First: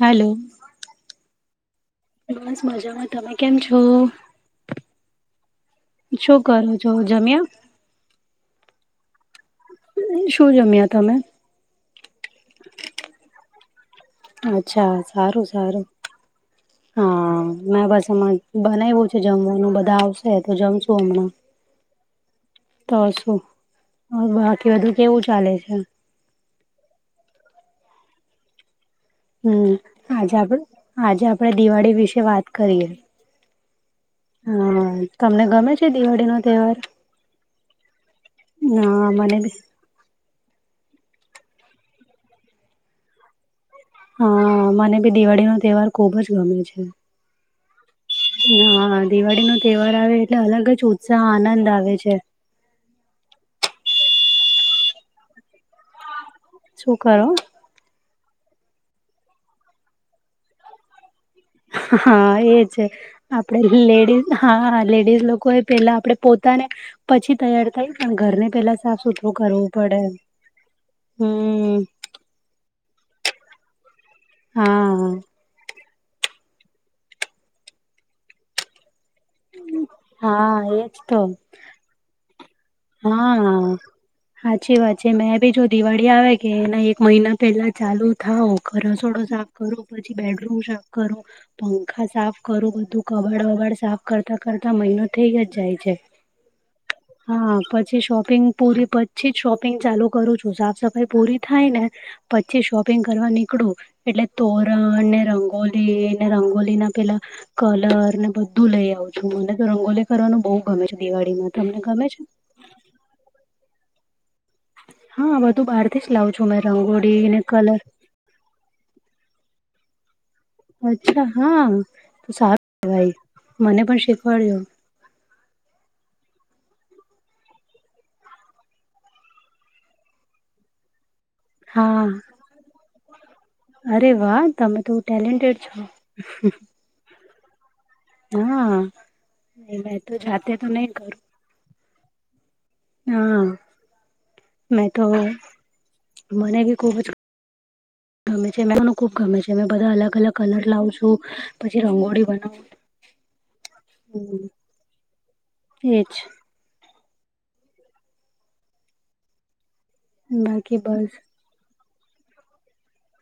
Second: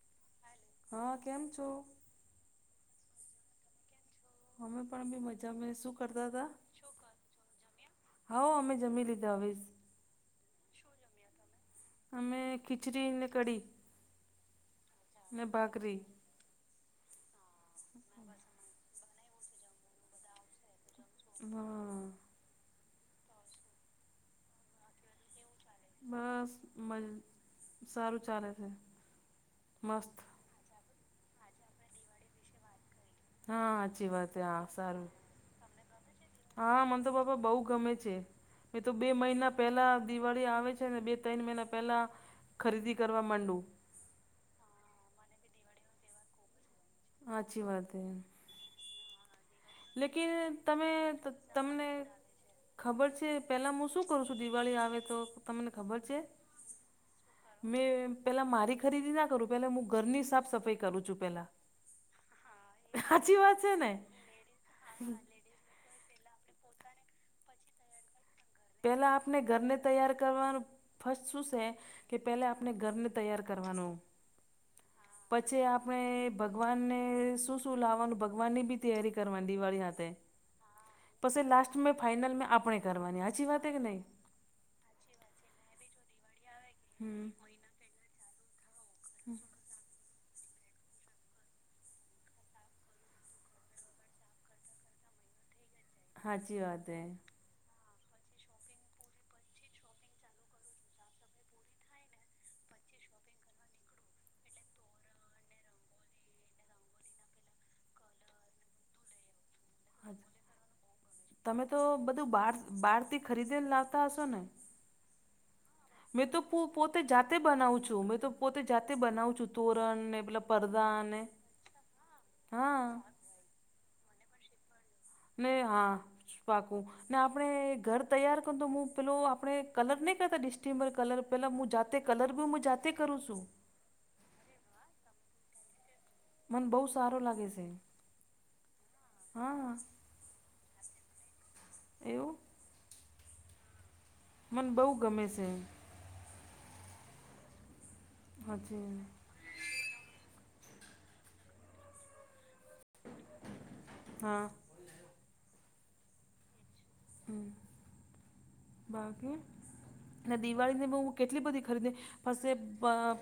Hello, હા કેમ છો.? બસ મજામાં તમે કેમ છો.? અમે પણ બી મજા મે શું કરતા હતા.? કરો છો જમ્યા? હા! અમે જમી લીધા આવીશ. શું જમ્યા તમે? અમે ખિચડી ને કઢી. અચ્છા ને સારું સારું ભાખરી હા. હમે મહારાજે બનાવ્યું છે. જમવાનું બધા આવશે, તો જમશું હમણાં. હમ! તો શું? બાકી બધું કેવું ચાલે છે? બસ મજ સારું ચાલે છે. હમ! મસ્ત આજે આપ આજે આપડે દિવાળી વિશે વાત કરીએે. હા સાચી વાત. હા સારું તમને ગમે છે દિવાળીનો તહેવાર? હા. મન તો પાપા બહુ ગમે છે. મે તો બે હા મને બી મહિના પહેલા દિવાળી આવે છે ને બે ત્રણ મહિના પેલા, ખરીદી કરવા માંડુ. હા મને બી દિવાળી નો તહેવાર ખુબ જ ગમે છે. અછી વાત હે. હા દિવાળી નો તહેવાર આવે એટલે અલગ જ તમે ઉત્સાહ આનંદ તમને આવે છે. ખબર છે પેલા હું શું કરું છું દિવાળી આવે તો તમને ખબર છે? શું કરો? મેં પેલા મારી ખરીદી ના કરું પેલા હું ઘરની સાફ સફાઈ કરું છું પેલા. હા એ છે સાચી વાત આપડે છે ને લેડીઝ હા લેડીઝ લોકો એ પેલા આપડે પોતે ને પછી તૈયાર થાય ત ઘરને સાફ પેલા સુથરું આપને કરવું ઘરને પડે તૈયાર કરવાનું ફર્ શું છે. હમ કે પેલા આપણે ઘરને તૈયાર કરવાનું. હા. પછી આપણે ભગવાનને શું શું લાવવાનું ભગવાનની બી તૈયારી કરવાની દિવાળી હાથે, હા એજ તો પછી લાસ્ટ મે ફાઈનલ મેં આપણે કરવાની. સાચી વાત હા, કે નહીં સાચી વાત છે મેં ભી જો દિવાળી આવે કે એના એક હમ મહિના પેલા ચાલુ થાવ ઘસોડો સાફ કરુ પછી બેડરૂમ સાફ કરુ. પંખા સાફ કરું બધું કબાડ વબાડ સાફ કરતા કરતા મહિનો થઇ જ જાય છે. સાચી વાત હૈ. હા પછી શોપિંગ પૂરી પછી જ શોપિંગ ચાલુ કરું છું સાફ સફાઈ પૂરી થાય ને. પછી શોપિંગ કરવા નીકળું. એટલે તોરણ ને રંગોલી ને રંગોલી ના પેલા કલર ને બધું લઈ આવ. મને તો રંગોલી હે કરવાનું બહુ ગમે છે દિવાળીમાં તમે તમને તો ગમે છે? બધું બાર તે ખરીદીને લાવતા હશે ને? હા બધું બારે મેં તો પોતે જાતે બનાવું છું મેં તો પોતે જાતે બનાવું છું તોરણ ને મલબ અચ્છા હા, તો હા સારું ભાઈ મને પણ શીખવાડજો. ને હા પાકું. ને આપણે ઘર તૈયાર કર તો હું પેલો આપડે કલર નહી કરતા ડિસ્ટિમ્બર કલર. પેલા હું જાતે હા કલર બી હું જાતે કરું છું. અરે વાહ તમે તો ટેલેન્ટેડ છો. મન બહુ સારો લાગે છે. હા, હા મે તો જાતે તો નહી કરું. એવું? હા, મને મેં બહુ તો ગમે છે મને કે ખુબ જ ગમે છે મને હાચી ખુબ ગમે છે. જેમે બધા અલગ અલગ કલર લાવ છુ, પછી રંગોળી બનાવ હા એ જ. હમ. બાકી, અને બાકી દિવાળી ની બસ કેટલી બધી ખરીદી. પછ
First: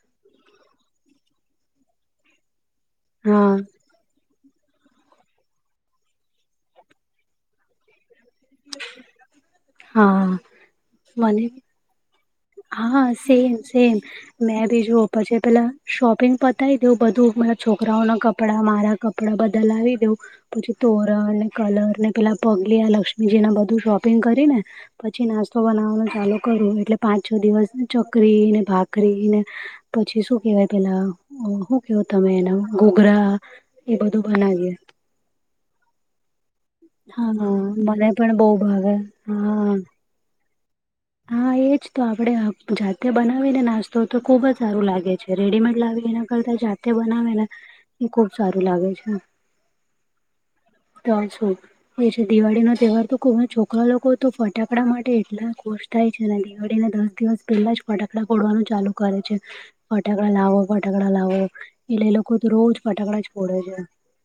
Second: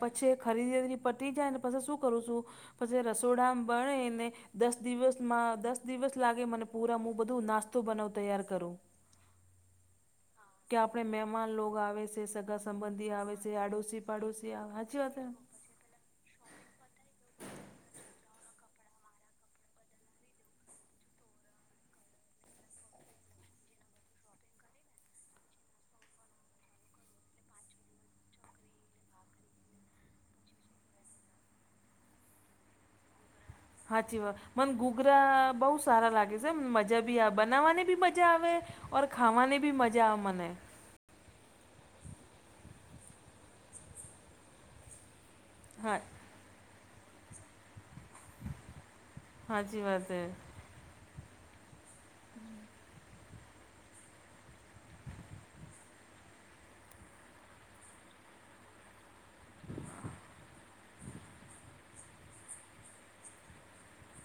પછી ખરીદી પટી જાય ને પછ શું કરું છું. પછી હા રસોડામ બણે ને. દસ દિવસમાં દસ દિવસ લાગે મને પૂરા હું બધું નાસ્તો બનાવું તૈયાર કરું. હા. કે આપણે મને મહેમાન લોગ આવે છે સ હા સેમ સેમ, મેં આવે બી સાચી જોવ વાત પ છે પેલા શોપિંગ પતાવી દવ બધું મારા છોકરાઓના કપડા મારા કપડાં બદલાવી દેવ. પછી તોરણ ને કલર ને પેલા પગલ લક્ષ્મીજીના બધું શોપિંગ કરી ને. પછી નાસ્તો બનાવવાનું ચાલુ કરું એટલે પાંચ છ દિવસ ચકરી ને ભાખરીને. પછી શું કેવાય પેલા શું કેવું તમે એના ઘોઘરા. એ સાાચી બધું વાત, બનાવીએ મને ગુગરા બહુ સારા લાગે છે એમ મજા મજા ભી આ હા બનાવા ને ભી મને મજા પણ બહુ આવે, ભાવે ર ખાવાને ભ હા મજા આવે મને. હા એજ તો આપડે જાતે બનાવીને નાસ્તો તો ખુબ જ સારું લાગે છે. રેડીમેડ હા લાવી એના કરતા જાતે બનાવે ને. એ ખુબ સારું લાગે છે. સાચી વાત હે તો શું, એ છે દિવાળી નો તહેવાર તો છોકરા લોકો તો ફટાકડા માટે એટલા કો થાય છે અને દિવાળીને દસ દિવસ પહેલા જ ફટાકડા ફોડવાનું ચાલુ કરે છે, ફટાકડા લાવો. ફટાકડા લાવો, એટલે એ લોકો તો રોજ ફટાકડા જ ફોડે છે.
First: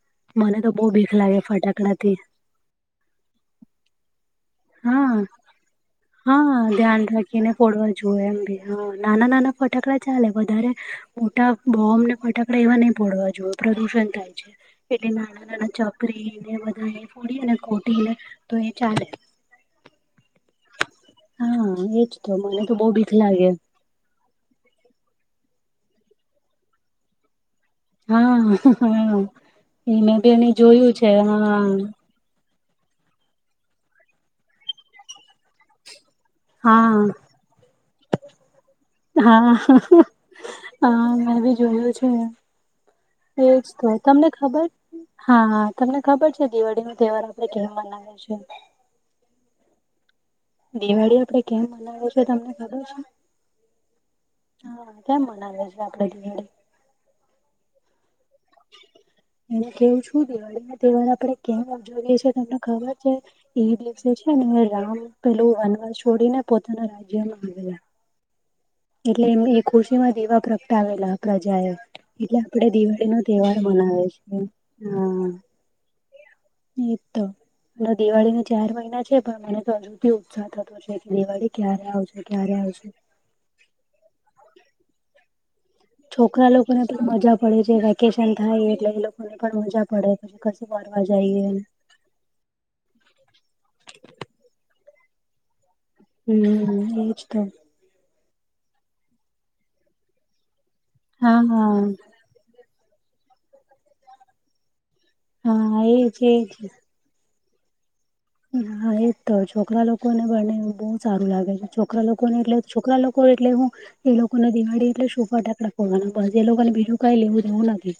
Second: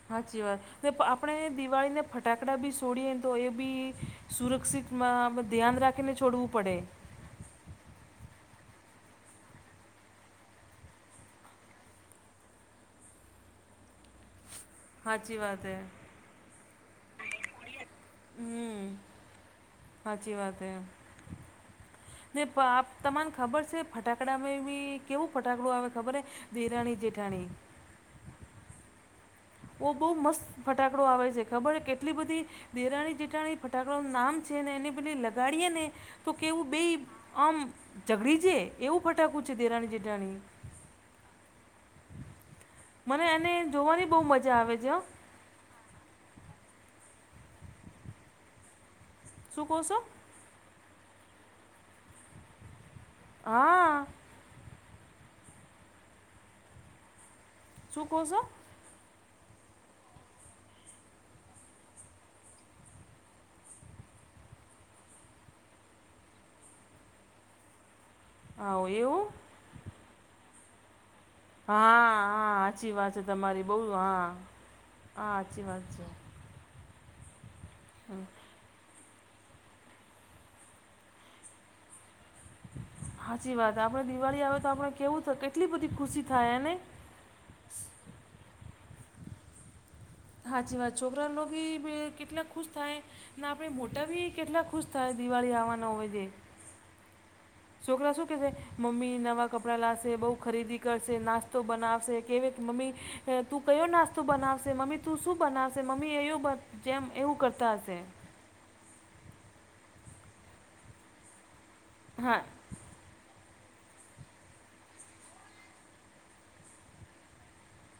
સાચી મને વાત, તો બહુ બીક લાગે આપણેે દિવાળી ને ફટાકડાથી ફટાક કકડાં બી છોડીએ ને તો એ બી, હા સુરક્ષિતમાં ધ્યાન રાખીને છોડવું પડે. કીને ફોડવા જોએ એમ નાના નાના ફટાકડા ચાલે વધારે, મોટા બોમ્બ ને ફટાકડા એવા નહી પડવા જોએ પ્રદુષણ થાય છે. એટલે સાચી નાના વાત હે નાના ચકરી ને બધા એ ફોડીને ખોટીને, તો એ હમ ચાલે. સાચી વાત હ, હા એજ તો ને મને તો આપ બહુ બીક તમાને લાગે ખબર છે. ફટાકડામાં બી કેવું ફટાકડું આવે ખબર, ધિરાણી જેઠાણી. હા હા. ઓ એ બહુ મેં બી મસ્ત એને જોયું ફટાકડો આવે છે હા ખબર કે એટલી બધી, દેરાણી જેઠાણી ફટાકડાનું નામ છે ને એને બધી લગાડીએ ને. તો કેવું બે હા આમ ઝઘડી છે એવું ફટાકું હા છે દેરાણી જેઠાણી. હા મે બી જોયું છું, મને એને એજ તો જોવાની બહુ તમને મજા ખબર આવે છે હો હા હા તમને ખબર છે દિવાળી નો તહેવાર આપડણે કેમ મનાવી છે? શું કહો છો? દિવાળી આપડે કેમ મનાવ છે તમને ખબર છે? હા. હા કેમ મનાવે છે આપે દિવાળી? શું કંસો? એનું કેવું શું દિવાળી ના તહેવાર આપણે કેમજવીએ છેએ તમને ખબર છે? એ દિવસે છે ને રામ પેલું અનાજ છોડીને પોતાના રાજ્યમાં આવે. હા એવું એટલે એમ એ ખુશી માં દીવા પ્રગટાવેલા. પ્રજા એ, હા એટલે હા આપડે સાચી દિવાળી વાત નો છે તહેવાર તમારી બહુ મનાવે હા છે હા. સાચી વાત છે એ તો, હમ, દિવાળી નથી ચાર મહિના છે પણ મને તો હજુથી ઉત્સાહ થતો છે કે દિવાળી ક્યારે આવશે ક્યારે આવશે. સાચી વાત આપડે દિવાળી આવે તો આપડણે કેવું તો કેટલી બધી ખુશી છોકરા થાય ને લોકોને પણ મજા પડે છે વેકેશન થાય એટલે એ લોકોને પણ મજા પડે. પછી હા કશું જે વાત ફરવા છોકરા જઈએ લોકોી કેટલા ખુશ થાય. ના આપે મોટા ભી કેટલા ખુશ થાય દિવાળી આવવાના હોય તે હમ એવજ તો. છોકરા શું કેશે, મમ્મી નવા કપડા લાશે બઉ ખરીદી કરશે હા નાસ્તો હા બનાવશે. કે કે મમ્મી, તું કયો નાસ્તો બનાવશે મમ્મી તું શું હા બનાવશે મમ્મી એજ એજ એવું. જેમ એવું કરતા હશે. હા, એજ તો છોકરા લોકો ને બને બહુ સારું લાગે છે. છોકરા લોકોને હા એટલે... છોકરા લોકો એટલે હું.... એ લોકોને દિવાળી એટલે શું? ફાટાકડા ફોડવાના બસ એ લોકોને બીજું કાંઈ લેવું દેવું નથી.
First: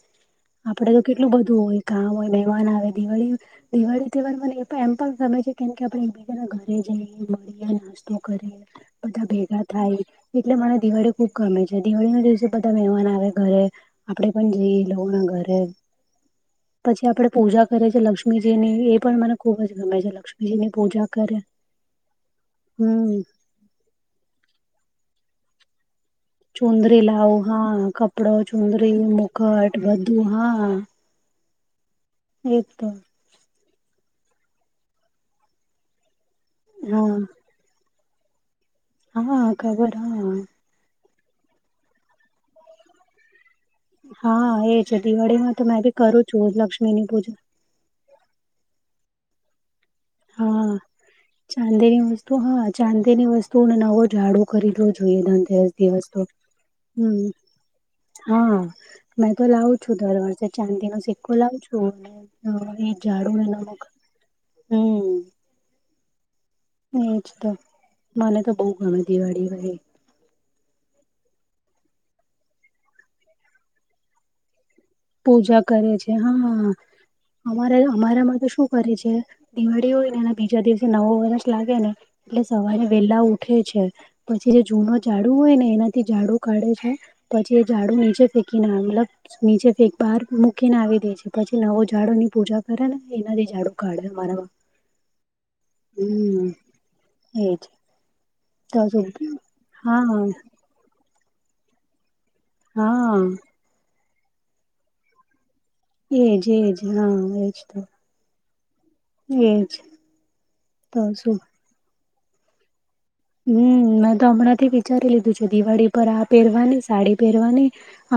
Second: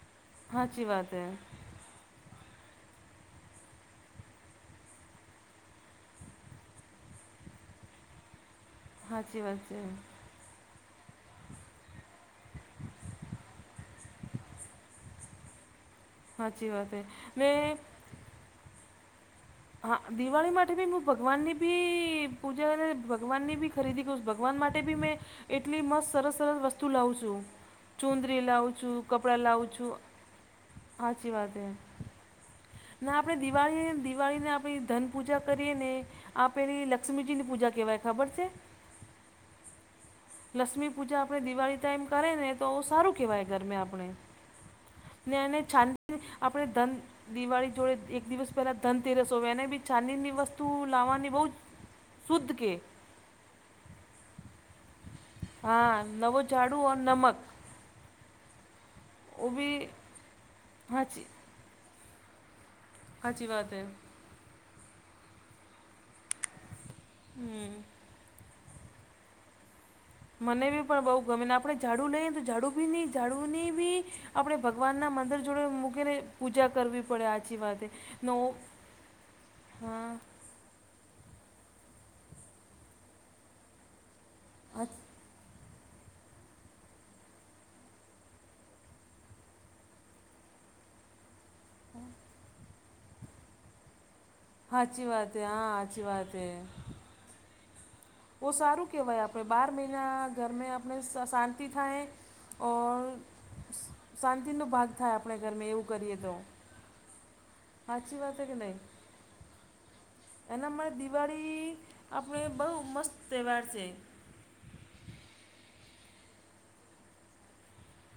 સાચી આપડે તો વાત હે કેટલું બધું હોય કામ હોય. મહેમાન આવે દિવાળીનું દિવાળી તહેવાર મને એ પણ એમ... પણ ગમે છે. કેમ કે, આપણે એકબીજા ના ઘરે જઈએ મળીએ નાસ્તો કરીએ. બધા સાચી ભેગા વાત છે થાય. એટલે મને દિવાળી ખુબ ગમે છે. દિવાળી ના દિવસે બધા મહેમાન આવે ઘરે. આપડે પણ જઈએ એ લોકો ના ઘરે. સાચી વાત હે પછી આપડે ને પૂજા કરીએ છીએ. લક્ષ્મીજી ની એ પણ મને ખુબ જ..... હા, ગમે છે દિવાળી લક્ષ્મીજીની માટે ભી હું પૂજા કરે ભગવાનની ભી પૂજા અને હમ ભગવાનની ભી..... ખરીદી કરી. ભગવાન માટે બી મેં એટલી મસ્ત સરસ. સરસ વસ્તુ ચુંદરી લાવું લાવ છું હા કપડો ચુંદડી લાવું ચુંદરી છું, કપડાં લાવું મુકટ છું. બધું સાચી વાત છે. એક તો.... અને આપણે દિવાળી દિવાળીની આપણી ધનપૂજા કરીએ. ને..... આ પેલી હા લક્ષ્મીજીની પૂજા કહેવાય ખબર છે? હા ખબર હાઅ. લક્ષ્મી પૂજા આપણે દિવાળી ટાઈમ કરે ને તો સારું કહેવાય. ઘરમા હા એજ દિવાળીમાં આપણે.. તો મેં બી ચાંદ કરું છું આપણે ધન લક્ષ્મીની પૂજા દિવાળી જોડે એક દિવસ... પહેલા ધનતેરસ હોય. એને બી ચાંદી ની વસ્તુ હા લાવવાની બહુ શુદ્ધ કે, ચાંદી ની વસ્તુને નવો ઝાડુ ખરીદવો જોઈએ. ધનતેરસ હા દિવસ તો, નવો ઝાડુ ઓર હમ.... નમક હા, મેં તો ઓ લાવું બી છું. દર વર્ષે ચાંદી નો હાચી સિક્કો લાવુ છું. એ ઝાડું ને હાચી વાત નવું હે હમ..... એજ તો, હમ મને તો બહુ ગમે દિવાળી હોઈ એ. મને બી પણ બહુ ગમે ને આપણે ઝાડુ લઈએ. તો, ઝાડુ બી નહી ઝાડુ ની ભી.... આપણે ભગવાનના મંદિર પૂજા જોડે કરે મૂકીને છે હા પૂજા કરવી પડે સાચી વાત અમારા એ.... અમારામાં તો શું કરે છે દિવાળી હોય ને એના બીજા દિવસે નવું વર્ષ લાગે ને એટલે સવારે વહેલા ઉઠે છે. પછી જે જૂનો હાચ- ઝાડુ હોય ને એને... થી ઝાડુ કાઢે છે. પછી એ ઝાડુ નીચે ફેંકી ને મતલબ નીચે.... એ બહાર મૂકીને આવી દે છે. પછી નવો ઝાડુ ની પૂજા કરે ને એનાથી ઝાડું કાઢે મારા... હા સાચી વાત હે. હા સાચી વાત હે. એ જ. બહુ સારું કહેવાય. આપણે બાર હા મહિના ઘર ને આપણે શાંતિ થાય. ઓર હા શાંતિનો વાસ થાય. આપણા ઘરમાં એવું... કરીએ તો એજ એજ હા એજ તો. સાચી વાત છે કે નહી, એજ એના મા તો શું દિવાળી... આપણ બહુ મસ્ત તહેવાાર છે. હમ મેં તો હમણાંથી વિચારી લીધું છે. દિવાળી પર આ પહેરવાની સાડી પહેરવાની.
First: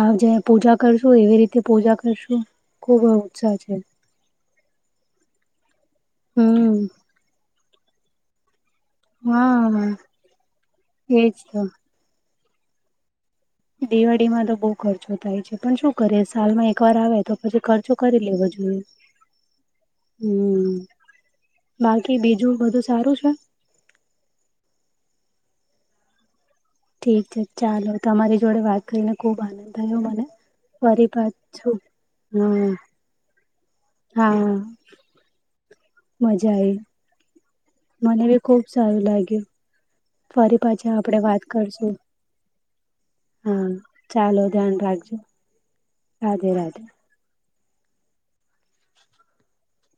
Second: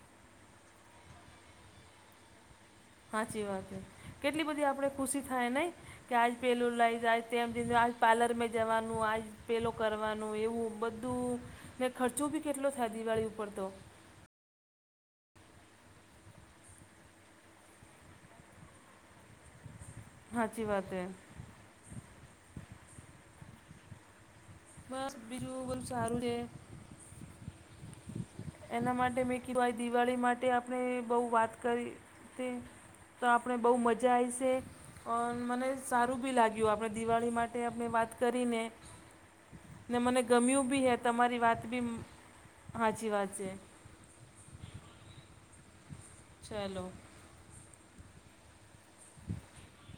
હ જે પૂજા કરશું. એવી રીતે પૂજા કરશું, ખુબ સાચી ઉત્સાહ વાત છે. કેટલી બધી આપણે ખુશી થાય નહી કે, આજ પેલું હમ લઈ જાય, તેમ લય જાય, આજ પાર્લર... જવાનું આ પેલું હા કરવાનું એવું એજ બધું તો ને... ખર્ચો ભી કેટલો થાય દિવાળી ઉપર તો! દિવાળીમાં તો બહુ ખર્ચો થાય છે, પણ શું કરીેએ સાલમાં એક વાર આવે તો પછી ખર્ચો કરી લેવો જોઈએ. [inaudible] સાચી હમ વાત એ. બાકી બીજું બધું સારું છે? બસ બીજું બધું સારું છે. ઠીક છે ચાલો. તમારી જોડે વાત એના કરીને માટે ખુબ મેં કીધું આનંદ આ થયો દિવાળી મને માટે આપણે ફરી બહુ પાત વાત છું. કરી તે હમ તો આપણે બહુ મજા આવીશે મને સારું બી મજા લાગ્યું આવી આપણે દિવાળી મા માટે અમે વાત મને બી ખુબ કરીને સારું લાગ્યું ને મને ફરી ગમ્યું બી પાછા હે આપડે તમારી વાત બી કરશું હાચી વાત છે. હા ચાલો ધ્યાન રાખજો રાધે ચલો રાધે. [inaudible]